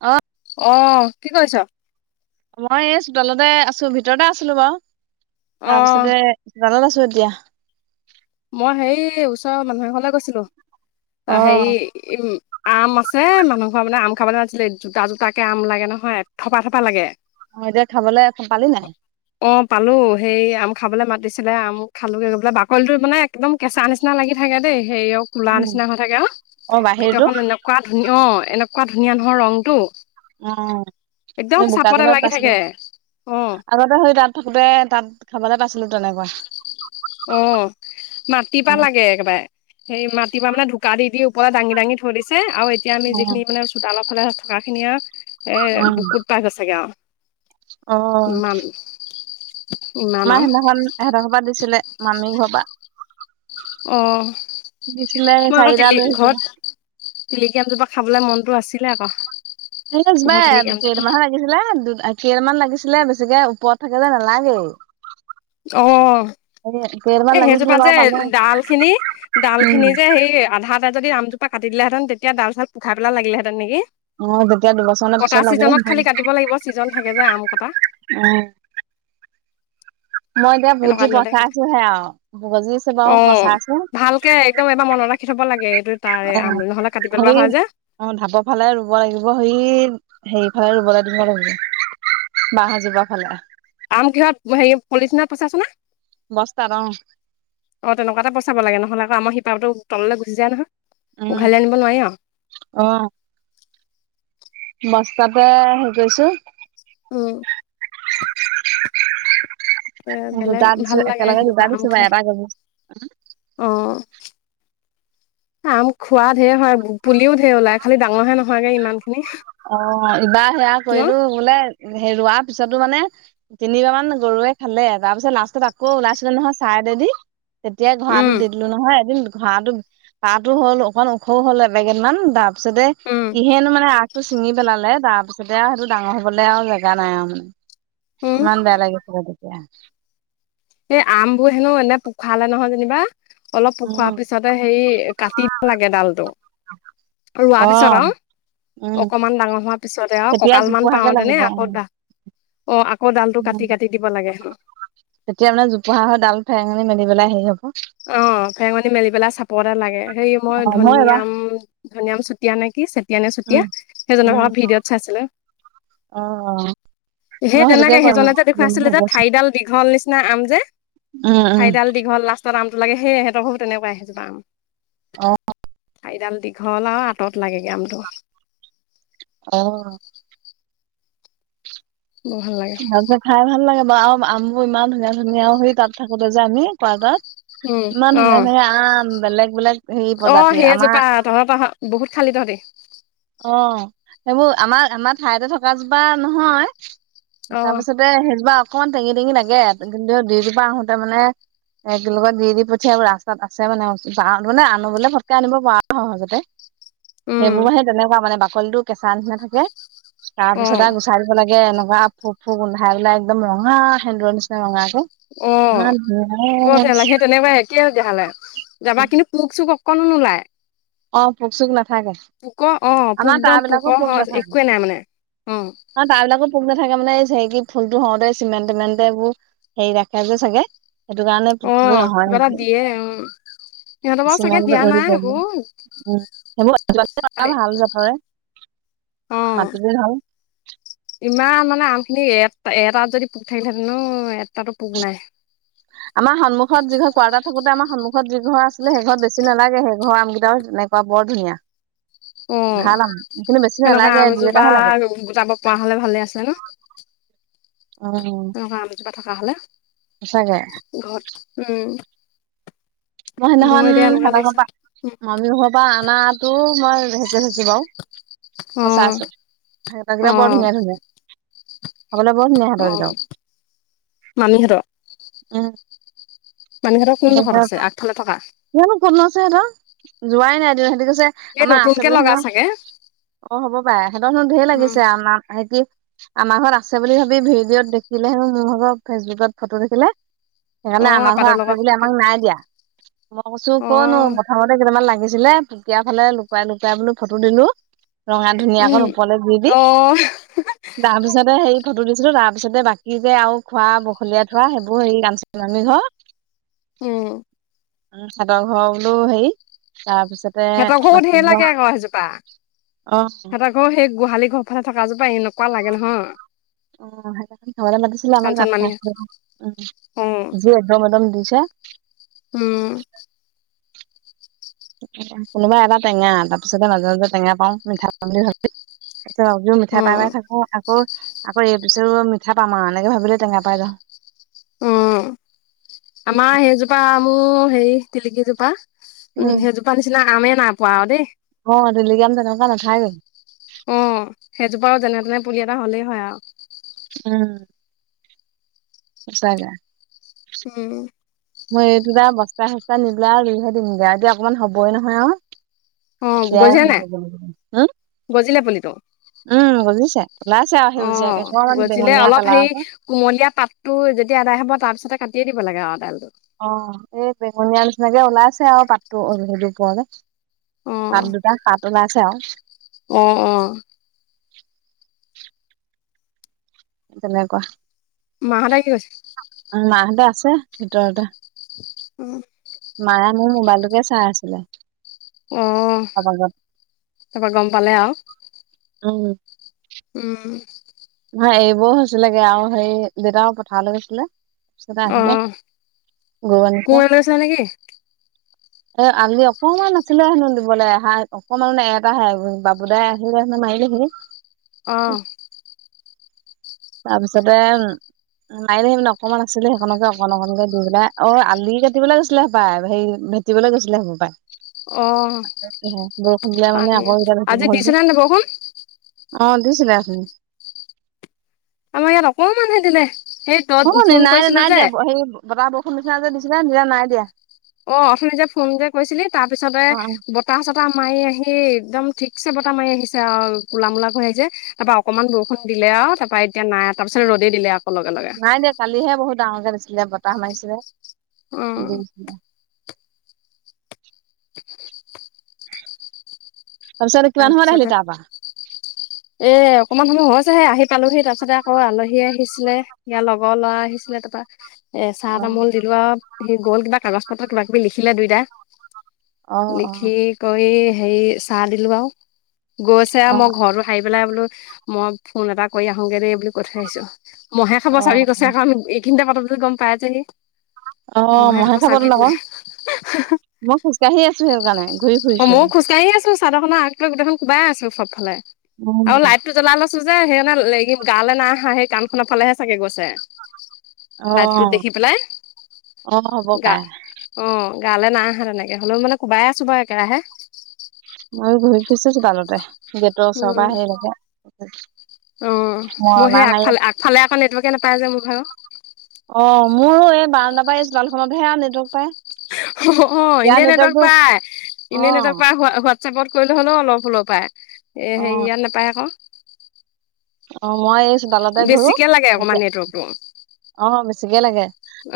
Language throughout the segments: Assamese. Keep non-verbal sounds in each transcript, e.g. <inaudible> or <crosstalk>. অ' অ', কি কৰিছ? মই এই চোতালতে আছো ভিতৰতে আছিলো বাৰু অ', তাৰপিছতে চোতালত আছো এতিয়া। মই হেৰি ওচৰৰ মানুহ এঘৰলে গৈছিলো অ হেৰি উ আম আছে মানুহ ঘৰ মানে আম খাবলে <unintelligible> জোতা জোতাকৈ আম লাগে নহয় এথোপা থপা লাগে অ', এতিয়া খাবলৈ পালি নাই? অ', পালো হেই আম খাবলৈ মাতিছিলে আম খালোগে গৈ পেৱাই বাকলিটো মানে একদম কেঁচা নিচিনা লাগি থাকে দেই হেৰি আৰু কোলা উম নিচিনা হৈ থাকে আৰু অ ভিতৰ বাহিৰতো খন <unintelligible> অ' এনেকুৱা কৰা ধুনীয়া নহয় ৰংটো অ একদম এই চাপতে বোকাখনত লাগি পাইছিলো থাকে অ'। আগতে সুই তাত থাকোঁতে তাত খাবলে পাইছিলো তেনেকুৱা অ অ মাটিপা লাগে একেবাৰে সেই মাটিৰ পৰা মানে ঢুকাা দি ওপৰত দাঙি দাঙি থৈ দিছে আৰু এতিয়া আমি অ যিখিনি মানে তালৰ ফালে থকা খিনিয়ে এ উম বুকুত পাই গৈছেগে আৰু অ উ আমাৰ সিদিনাখন সিহঁতৰ পৰা দিছিলে মামি ঘৰ পৰা অ দিছিলে মই আ চাৰিটা দলি লৈ আহিছিলে ঘৰত টিলিকি এজোপা খাবলে মনতটো আছিলে আকৌ এ ঘৰৰ বাই তিলিকি আমজোপা আৰু মাৰ লিছিলে দু আশী এ মান লাগিছিলে বেছিকে ওপৰত থাকিলে নালাগেই অ <unintelligible> এ সেইজোপা বাৰু যে পালো ডাল খিনি ডাল খিনি উম যে সেই আধা এটা যদি আমজো প কাট দিলেঁন তেতিয়াাল চাল পুাইেল লাগিলেঁতেনেকি অ যেতিয়া দুবছৰমানৰ কটা পিছত চিজনত লাগিলে খালি কাটিব লাগিব ছিজন থাকে যে আম কটা উ মই এতিয়া এনেকুৱা বুটি দিনতে পচাইছো হে আৰু বজিছে বাৰু পচাইছো একদমবাৰ মনত ৰাখি থ'ব লাগে এইটো তাৰে অ আম নহ'লে কাটি হ পেলোৱা হয় যে। অ ঢাপৰ ফালে ৰুব লাগিব সে হে ফালে ৰুবলৈ দিব লাগিব বাহ যিব ফালে আম কিহৰত হেৰি পলিচিনাৰ পইচা আছেনে অ তেনেকুৱা এটা পচাব লাগে নহলে আকৌ আমাৰ শিপাো তললৈ গুচি যায় নহয় উম, উঘালি আনিব নোৱাৰি আৰু অ বস্তাতে হেৰি কৰিছো অ এ দু বেলেগ ভাল দাদিছো লাগে কেেলগ উ সেনেকুৱা আম দাদিছো খাই। বাাৰাগিব অ আম খোৱা ঢেৰ হয় পুলিও ঢেৰ ওলাই খালি ডাঙৰহে নহয়গে ইমান খিনি অ এইবাৰ সেয়া কৰিলো বোলে হে ৰোৱাৰ পিছতো মানে তিনিবাৰ মান গৰুৱে খালে তাৰপিছত লাষ্টত আকৌ ওলাইছিলে নহয় চাই দেদি তেতিয়াই ঘৰাটোো উম, দি দিলো নহয় এদিন ঘৰাটোো তাতো হ'ল অকমান ওখও হ'ল এপেগটমান তাৰপিছতে উম, কিহেনো মানে টো চিঙি পেলালে তাৰ পিছতে আৰু সেইটো ডাঙৰ হবলৈ আৰু জেগা নাই আৰু মানে উম, নান বোলাগেছিল দতিে এই আম বোৰ হেনো এনে পোখালে নহয় যেনিবা অলপ পোখৰা উম পিছ পিছতে হে কাটি দ লাগে ডালটো অ ৰোৱাৰ পিছত আৰু উম অকণমান ডাঙৰ হোৱাৰ পিছতে আৰু তেতিয়া কঁকালমান জোপোহাকে পাওঁ লাগিব তেনে উ আকৌ দাহ অ আকৌ ডাল টো কাটি উম কাটি দিব লাগে হ তেতিয়া মানে জোপোাাহৰ ডাল ফেঙ মেল পেলাই হেৰি হব অ ফেঙনি মেলি পেলাই চাপ এটা লাগে সেই মই অ এবাৰ ধনিয়াম ধনিয়াম চটিয় নে কিি চ চুটয়া নে চুটয়া উম সেইজনৰ উম আক ভিডিঅ'ত চাইছিলো অ সেই মই সেইটোকে তেনেকে কৰিম সেইজনে যে দেখুৱাই কৰিম বুলি আছিলে যে ভাবি আছো ঠাইডাল দীঘল নিচিনা আম যে উম উম ঠাইিডাল দীঘল লা ত আমটোাগেয়ে তইো তেকুৱাই আহি যাব আম অ আ দাম দীঘল আৰু আঁত লাগেগৈ আ অ বৰ ভাল লাগে সিহতে খাই ভাল লাগে বাৰু আৰু আমো ইমান ধুনীয়া ধুনীয়া সেই তাত থাকোতে যে আমি ক তত উম ইমান অ ধুনীয়া ধুনীয়া আম বেলেগ বেলেগ হেৰি প্ৰজাতিৰ আমাৰ তহৰ তহ'ত বহুত খালি তহঁতি। অ' সেইবোৰ আমাৰ আমাৰ ঠাইতে থকা জোপা নহয়। অ তাৰপিছত, তে সেইজোপা অকমান টেঙি টেঙি লাগে, কিন্তু দুইজোপা আহোতে মানে এক লগত দি দি পঠিয়াই ৰাস্তাত আছে মানে মানে আনো নে আনো বুলিলে ফটকে আনিব পাৰ আৰু সহজতে। উম সেইবোৰ সেই তেনেকুৱা মানে বাকলিটো কেঁচা নিচিনা থাকে। অ তাৰপিছত, চাই দিব লাগে। এনেকুৱা ফোক ফু গোন্ধাই পেলাই একদম ৰঙা সেন্দুৰ নিচিনা ৰঙা টো। অ' বৰ তেলাহি তেনেকুৱাই। <unintelligible> যাবা কিন্তু পোক চোক অকণো নোলায়। অ' পোক চোক নাথাকে। পোক অ' আমাৰ তাৰ পোকদম পোক বিলাকো সহজ একোৱেই নাই মানে। অ' তাৰ বিলাকত পোক নাথাকে মানে হেৰি কি ফুলটো হওঁতে চিমেণ্ট টিমেণ্ট এইবোৰ সেই ৰাখে যে চাগে সেইটো কাৰণে অ পোকবোৰ নহয় কিবা এটা নেকি? দিয়ে উম সিহঁতৰ বাৰু চাগে দিয়া চিমেণ্ট ধূলি নাই পৰে যে। সেইবোৰ উম, খালি সেইবোৰ ভাল যাতে। অ মাতিলেই হ'ল। ইমান মানে আম খিনি এ এটাত যদি পোক থাকিলেহেতেনো অ'। আমাৰ সন্মুখত যিখন কোৱাটাৰট থাকোতে আমাৰ সন্মুখত যি ঘৰ আছিলে। সেই ঘৰ বেছি নালাগে সেই ঘৰ আম কেইটাও এনেকুৱা বৰ ধুনীয়া। অ' ভাল আম কিন্তু বেছি সেনেকুৱা নালাগে আম দুই এজোপা এটাহে লাগে গোটাব পৰা হ'লে ভালে আছিলে ন'। উম। তেনেকুৱা আম এজোপা থকা হ'লে সঁচাকে ঘৰত উম। মই মোৰ সিদিনাখন এতিয়া এনেকুৱা সিহঁতৰৰ লাগিছে ঘৰৰ মামী ঘৰ পৰা অনাটো মই হেৰি কৰি থৈছোঁ বাৰু। অ মই চাইছোঁ, সিহঁতৰ অ কেইটা বৰ ধুনীয়া, ধুনীয়া। খাবলৈ বৰ ধুনীয়া অ ইহঁতৰ কেটাও মামীহঁতৰ উম। মামি হঁতৰ কোনো ডোখৰত আছে, আগফালে থকা। জানো ক'ত লয়ইছে সিহঁতৰ যোৱাই নাই সিহঁতি কৈছে। এই আমাৰ আছে নতুনকে বুলি লগা হেনো চাগে অ' হ'ব পাৰে সিহঁতৰ হেনো ধেৰ উম লাগিছে, আমাক হেই কি আমাৰ ঘৰত আছে বুলি ভাবি ভিডিঅ'ত দেখিলেহেও মোৰ ঘৰ ফেচবুকত ফটো দেখিলে অ সেইকাৰণে আমাৰ ঘৰ এপাতৰ আছে লগত বুলি আমাক নাই দিয়া। মই কৈছোঁ অ কৰনো প্ৰথমতে কেইটামান লাগিছিলে পোকিয়া ফালে লুকাই লুকুৱাই বোলো ফটো দিলোঁ। ৰঙা উম ধুনীয়াকণ ওপৰলৈ দি দি অ তাৰ পিছতে হেই ফটো দিছিলোঁ। তাৰপিছতে বাকী যে আৰু খোৱা বখলীয়াই থোৱা সেইবোৰ হেৰি আ মামি ঘৰৰ। উম। উম, সিহঁতৰ ঘৰৰ বোলো হেৰি তাৰ পিছতে বাকি ঘৰ অ' হেইজোপা। অ' আকৌ সেই গোহালি ঘৰৰ ফালে থকা জোপা এনেকুৱা লাগে নহয়। অ' সেই খাবলৈ মাতিছিলে আমাক কাঞ্চন মামী <unintelligible> উম' অ যি এদম এদম দিছে। উম। কোনোবা এটা টেঙা তাৰপিছতে মাজে মাজে টেঙা পাওঁ মিঠা পাওঁ বুলি ভাবোঁ। এযোৰ মিঠা উম পাই পাই থাকোঁ। আকৌ আকৌ এই পিছৰ মিঠা পাম আৰু এনেকে ভাবিলে টেঙা পাই যাওঁ। উম, আমাৰ সেইজোপা আমো হেৰি তিলিকিজোপা উম, সেইজোপা নিচিনা আমেই নাই পোৱা আৰু দেই। অ' তিলিকি আম তেনেকুৱা নাথাকেই। অ' সেইজোপাও যেনে তেনে পুলি এটা হ'লেই হয় আৰু। উম। পছাইদে। উম। মই এইটো আৰু বস্তাই চস্তাই নি পেলাই আৰু ৰুইহে দিমগে এতিয়া, অকনমান হ'বই নহয় আৰু অ বেয়া গজিলে নাই হ'বগে। গজিলে পুলিটো? উম্, গজিছে, ওলাইছে আৰু অ সেউজীয়াকে অকনমান গজিলে বেঙুনীয়া অলপ হেৰি কালাৰ কে কুমলীয়া পাতটো যেতিয়া আদায় হ'ব, তাৰপিছতে কাটিয়ে দিব লাগে আৰু দালটো অ', এই বেঙুনিয়া নিচিনাকে ওলাইছে আৰু পাটতো সেই উপৰলে অ পাত দুটা, পাত ওলাইছে আৰু অ', অ' তেনেকুৱা। মাহঁততে কি কৰিছে? উম্, মাহঁতে আছে ভিতৰতে। উম্, মায়ে মোৰ মোবাইলটোকে চাই আছিলে। অ', অলপ আগত তাৰপৰা গম পালে আৰু। উম্, উম্, নহয়, এইবোৰ হৈছিলেগে আৰু হেৰি দেউতাও পথাৰলৈ গৈছিলে। তাৰপিছতে অ আহিলে, গৰু আনিছে। কোৰ লৈছিলে নেকি এ আলি অকমান আছিলে হেনো দিবলৈ, এহা অকমানানে এটাহে, দদাই আহিলে হেনো মাৰিলেহি। অ', তাৰপিছতে, নাই দিয়া, সেই মানে অকণমান আছিলে সেইকনকে অকন অকনকে দি পেলাই, অ', আলি কাটিবলৈ গৈছিলে হপাই হে। দিবলৈ গৈছিলে হ'ব পাই। অ বৰষুণ দিলে মানে পানী আকৌ এতিয়া আজি থাকিব হ'ল যে। দিছিলে নে বৰষুণ অ', দিছিলে আছিল। আমাৰ ইয়াত অকণমান হে দিলে, সেই অ', তই নাই ফোন না কৰিছিলো নাই যে দিয়া হেৰি বতাহ বৰষুণ নিচিনা যে দিচিলে নি, নাই দিয়া। অ', অথনি যে ফোন যে কৈছিলি তাৰ অ পিছতে- অ বতাহ চাহ মাৰি আহি একদম ঠিকছে বতাহ মাৰি আহিছে আৰু ক'লা মলা কৰি আহিছে। তাৰপা অকমান বৰষুণ দিলে আৰু তাৰপা এতিয়া নাই তাৰপিছত ৰ'দে দিলে আকৌ লগে লগে। নাই দিয়া, কালিহে বহুত ডাঙৰকে দিছিলে বতাহ মাৰিছিলে, অ বৰষুণ দিছিলে। <inaudible> তাৰপিছত কিমান সময়ত আহিলি তাৰপিছতে তাৰপৰা। এ অকমান সময় হৈ হৈছেহে, আহি পালোহি তাৰপাছতে আকৌ আলহী আহিছিলে। ইয়াৰ লগৰ ল'ৰা আহিছিলে তাৰপৰা। এ চাহ অ তামোল দিলো আৰু সি গ'ল কিবা কাগজ পত্ৰ কিবা কিবি লিখিলে দুইটাই। অ অ লখি কৰি হেই, চাহ দিলোঁ আৰু। গৈছে আৰু অ মই ঘৰতো সাৰি পেলাই বোলো, মই ফোন এটা কৰি আহোগে দেই বুলি কৈ থৈ আহিছোঁ। মহে খাব অ চাবি কৈছে, কাৰণ এইখিনিতে কথা পাতোঁ, গম পাইযে সি। অ', মহে খাব তোন আকৌ, মই খোজকাঢ়ি আছোঁ সেই কাৰণে, ঘূৰি ফুৰি। অ', ময়ো খোজকাঢ়ি আছোঁ, চাদৰখনৰ আগটোৱে গোটেইখন কোবাই আছোঁ সবফালে উম আৰু লাইট লাইটটো জ্বলাই লৈছোঁ যে, সেইকাৰণে লাগিম গালে নাই আহা, সেই কান খনৰ ফালেহে চাগে গৈছে। অ লাইট টো দেখি পেলাই অ হ'ব গা পাই অ', গালে নাই অহা তেনেকে, হ'লেও মানে কোবাই আছোঁ বাৰু একেৰাহে। মইয়ো ঘূৰি ফুৰিছোঁ চোতালতে। গেটৰ ওচৰৰ উম পৰা আহিলোঁগে, মৰণা মাৰি আ ফালে আকৌ নেটৱৰ্কে নাপায় যে মোৰ ভাগৰ। অ', মোৰো এই বাৰান্দা পৰা এই চোতালখনত হে নেটৱৰ্ক পাই অ', অ', ইনেই নেটৱৰ্ক পাই, অ ইনেই নেটৱৰ্ক পাই হোৱা হ। প কৰিলে হ'লেও অলপ হুলৰ পায় এ অ হেৰি ইয়াত নাপায় আক। অ', মই অ', বেক ল তাৰপিছ বেছিকে লাগে অকমান নেটৱৰ্কটো,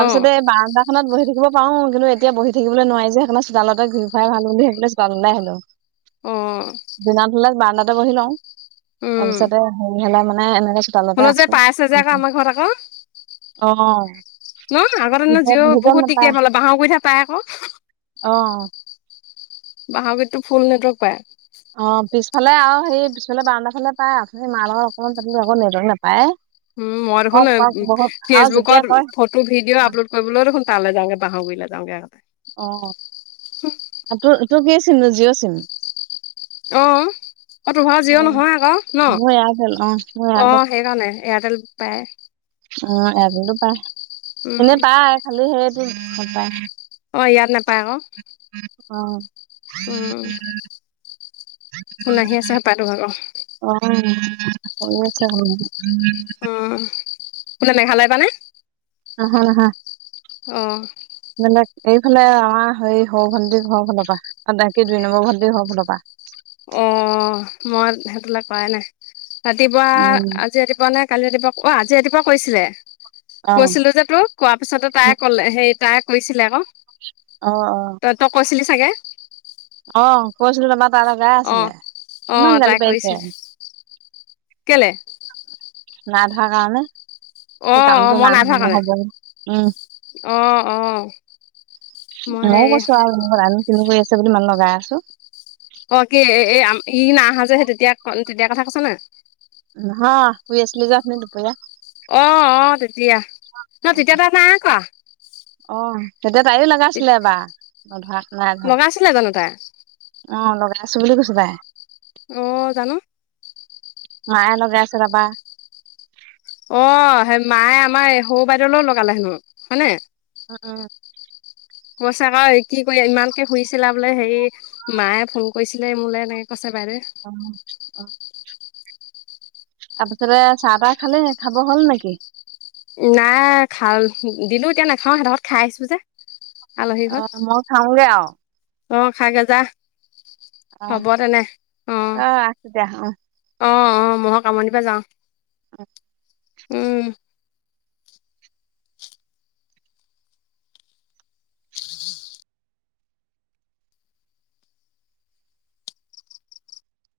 অ', ব সখনত বি থাকিব পাৰো কিন্তু এতিয়া বহি থাকিব নোৱাৰি যে সেইখন চোতালতে ঘূৰি ফাই ভাল বু সেইো চোাললাই হ'লো। <inaudible> উম। দিনা হলে বাৰ্ডাতে বহি লওঁ তাৰপিছতে হেৰি হ'লে মানে এনেকে চোতালতে শুনো যে আছো পাই আছে যে আকৌ আমাৰ ঘৰত আকৌ। অ ন আগৰ দ ভিতৰত জি ভিতৰত বহুত নাপায় দিগদাৰ ভালে বাঁাহৰ কৰি থ পাই আকৌ। অ'। বাহহৰ গীততো ফুল নেটৱৰ্ক পায়। আহ পিছফালে আৰু সেই পিছফালে বাৰণ্ডটা ফালে পায় আপুনি মাৰ লগৰ অকনমান আ নেটৱৰ্ক নাপায়। উম, মই দেখোন কওক কওক বহুত আৰু যেতিয়া ফেচবুকৰ কয় ফ তোৰ ভিডিঅ আপলোড কৰিবলৈও দেোন তাল যাগে বাহাগৰিলৈ যাওঁগ আগতে। অ', তোৰ তোৰ কি চিম যিও চিম। অহ। অ‌হ তটোভাৰ অ জিঅ' নহয় আকৌ ন মোৰ এয়াৰটেল মোৰ অ' সেইকাৰণে এয়াৰটেল পায়। অহ এজনো পায় উম, এনেই পায় খালি সেইটো গম পায়। অহ ইয়াত নাপায় আকৌ। অহ। উম। কোন আহি আছেহে পাৰো আৰু। অহ আছে। অহ বোলে মেঘালয় পানে। অ', হয় হয়া। অহ। বেলে এইফালে আমাৰ সেই সৰু ভণ্টিৰ ঘৰৰ ফালৰ পৰা ডী দুই নম্বৰ ভণ্টিৰ ঘৰ ফালৰ পৰা। অ', মই সেইটো লে কৰাই নাই ৰাতিপুৱা উম আজি ৰাতিপুৱা নে। কালি ৰাতিপুৱা অ আজি ৰাতিপুৱা কৈছিলে অ কৈছিলোঁ যে। তো কোৱা পিছতে তাই কলে সেই তাই কৈছিলে আকৌ। অহ। তই তই কৈছিলি চাগৈ। অহ কৈছিলো তোমাৰ তাল গা অ', আছিলে অ', কিমান তাই গালি পাইিছে। কৰিছিল কেলে। না ধোৱা কাৰণে ত অ', কামটো না হোৱা নহ'ব উম। আহ অহ। মইয়ও কৈছো আৰু ম আ কিনি কৰি আছে বুলি মান লগাই আছো। অ কি এ ই নাহা যেহে তেতিয়া তেতিয়া কথা কৈছ ন। হা উছলে যাত ন ৰপয়া। অ অ তেতিয়া ন তেতিয়া তা নাই কোৱা। অ তেতিয়া তাইও লগাইছিলে বাাৰ নধৰা নাই ধৰা। লগাইছিলে জানো তাই অ লগাই আছো বুলি কৈছো বাই। অ জানো। মায়ান গাস ৰাবা। অ সেই মায়ে আমাৰ এই সৰু বাইদেউলৈও লগালে হেনো হয়নে। অ অ। পছাকৰ কি কৰি ইমানকে শুইছিলা বোলে হেৰি মায়ে ফোন কৰিছিলে মোলৈ এনেকে কৈছে বাইদেউ। অ অ। তাৰপিছতে চাহ তাহ খালে খাব হ'ল নেকি। নাই খাল দিলো এতিয়া নাখাও সহতত খাই আহিছো যে আলহী ঘ অ মই খাওঁগে আৰু অ খাক এজা অ হব তেনে অ তই ৰাখ তেতিয়া অ অ অ মই কামনিৰ পৰা যাওঁ অ উম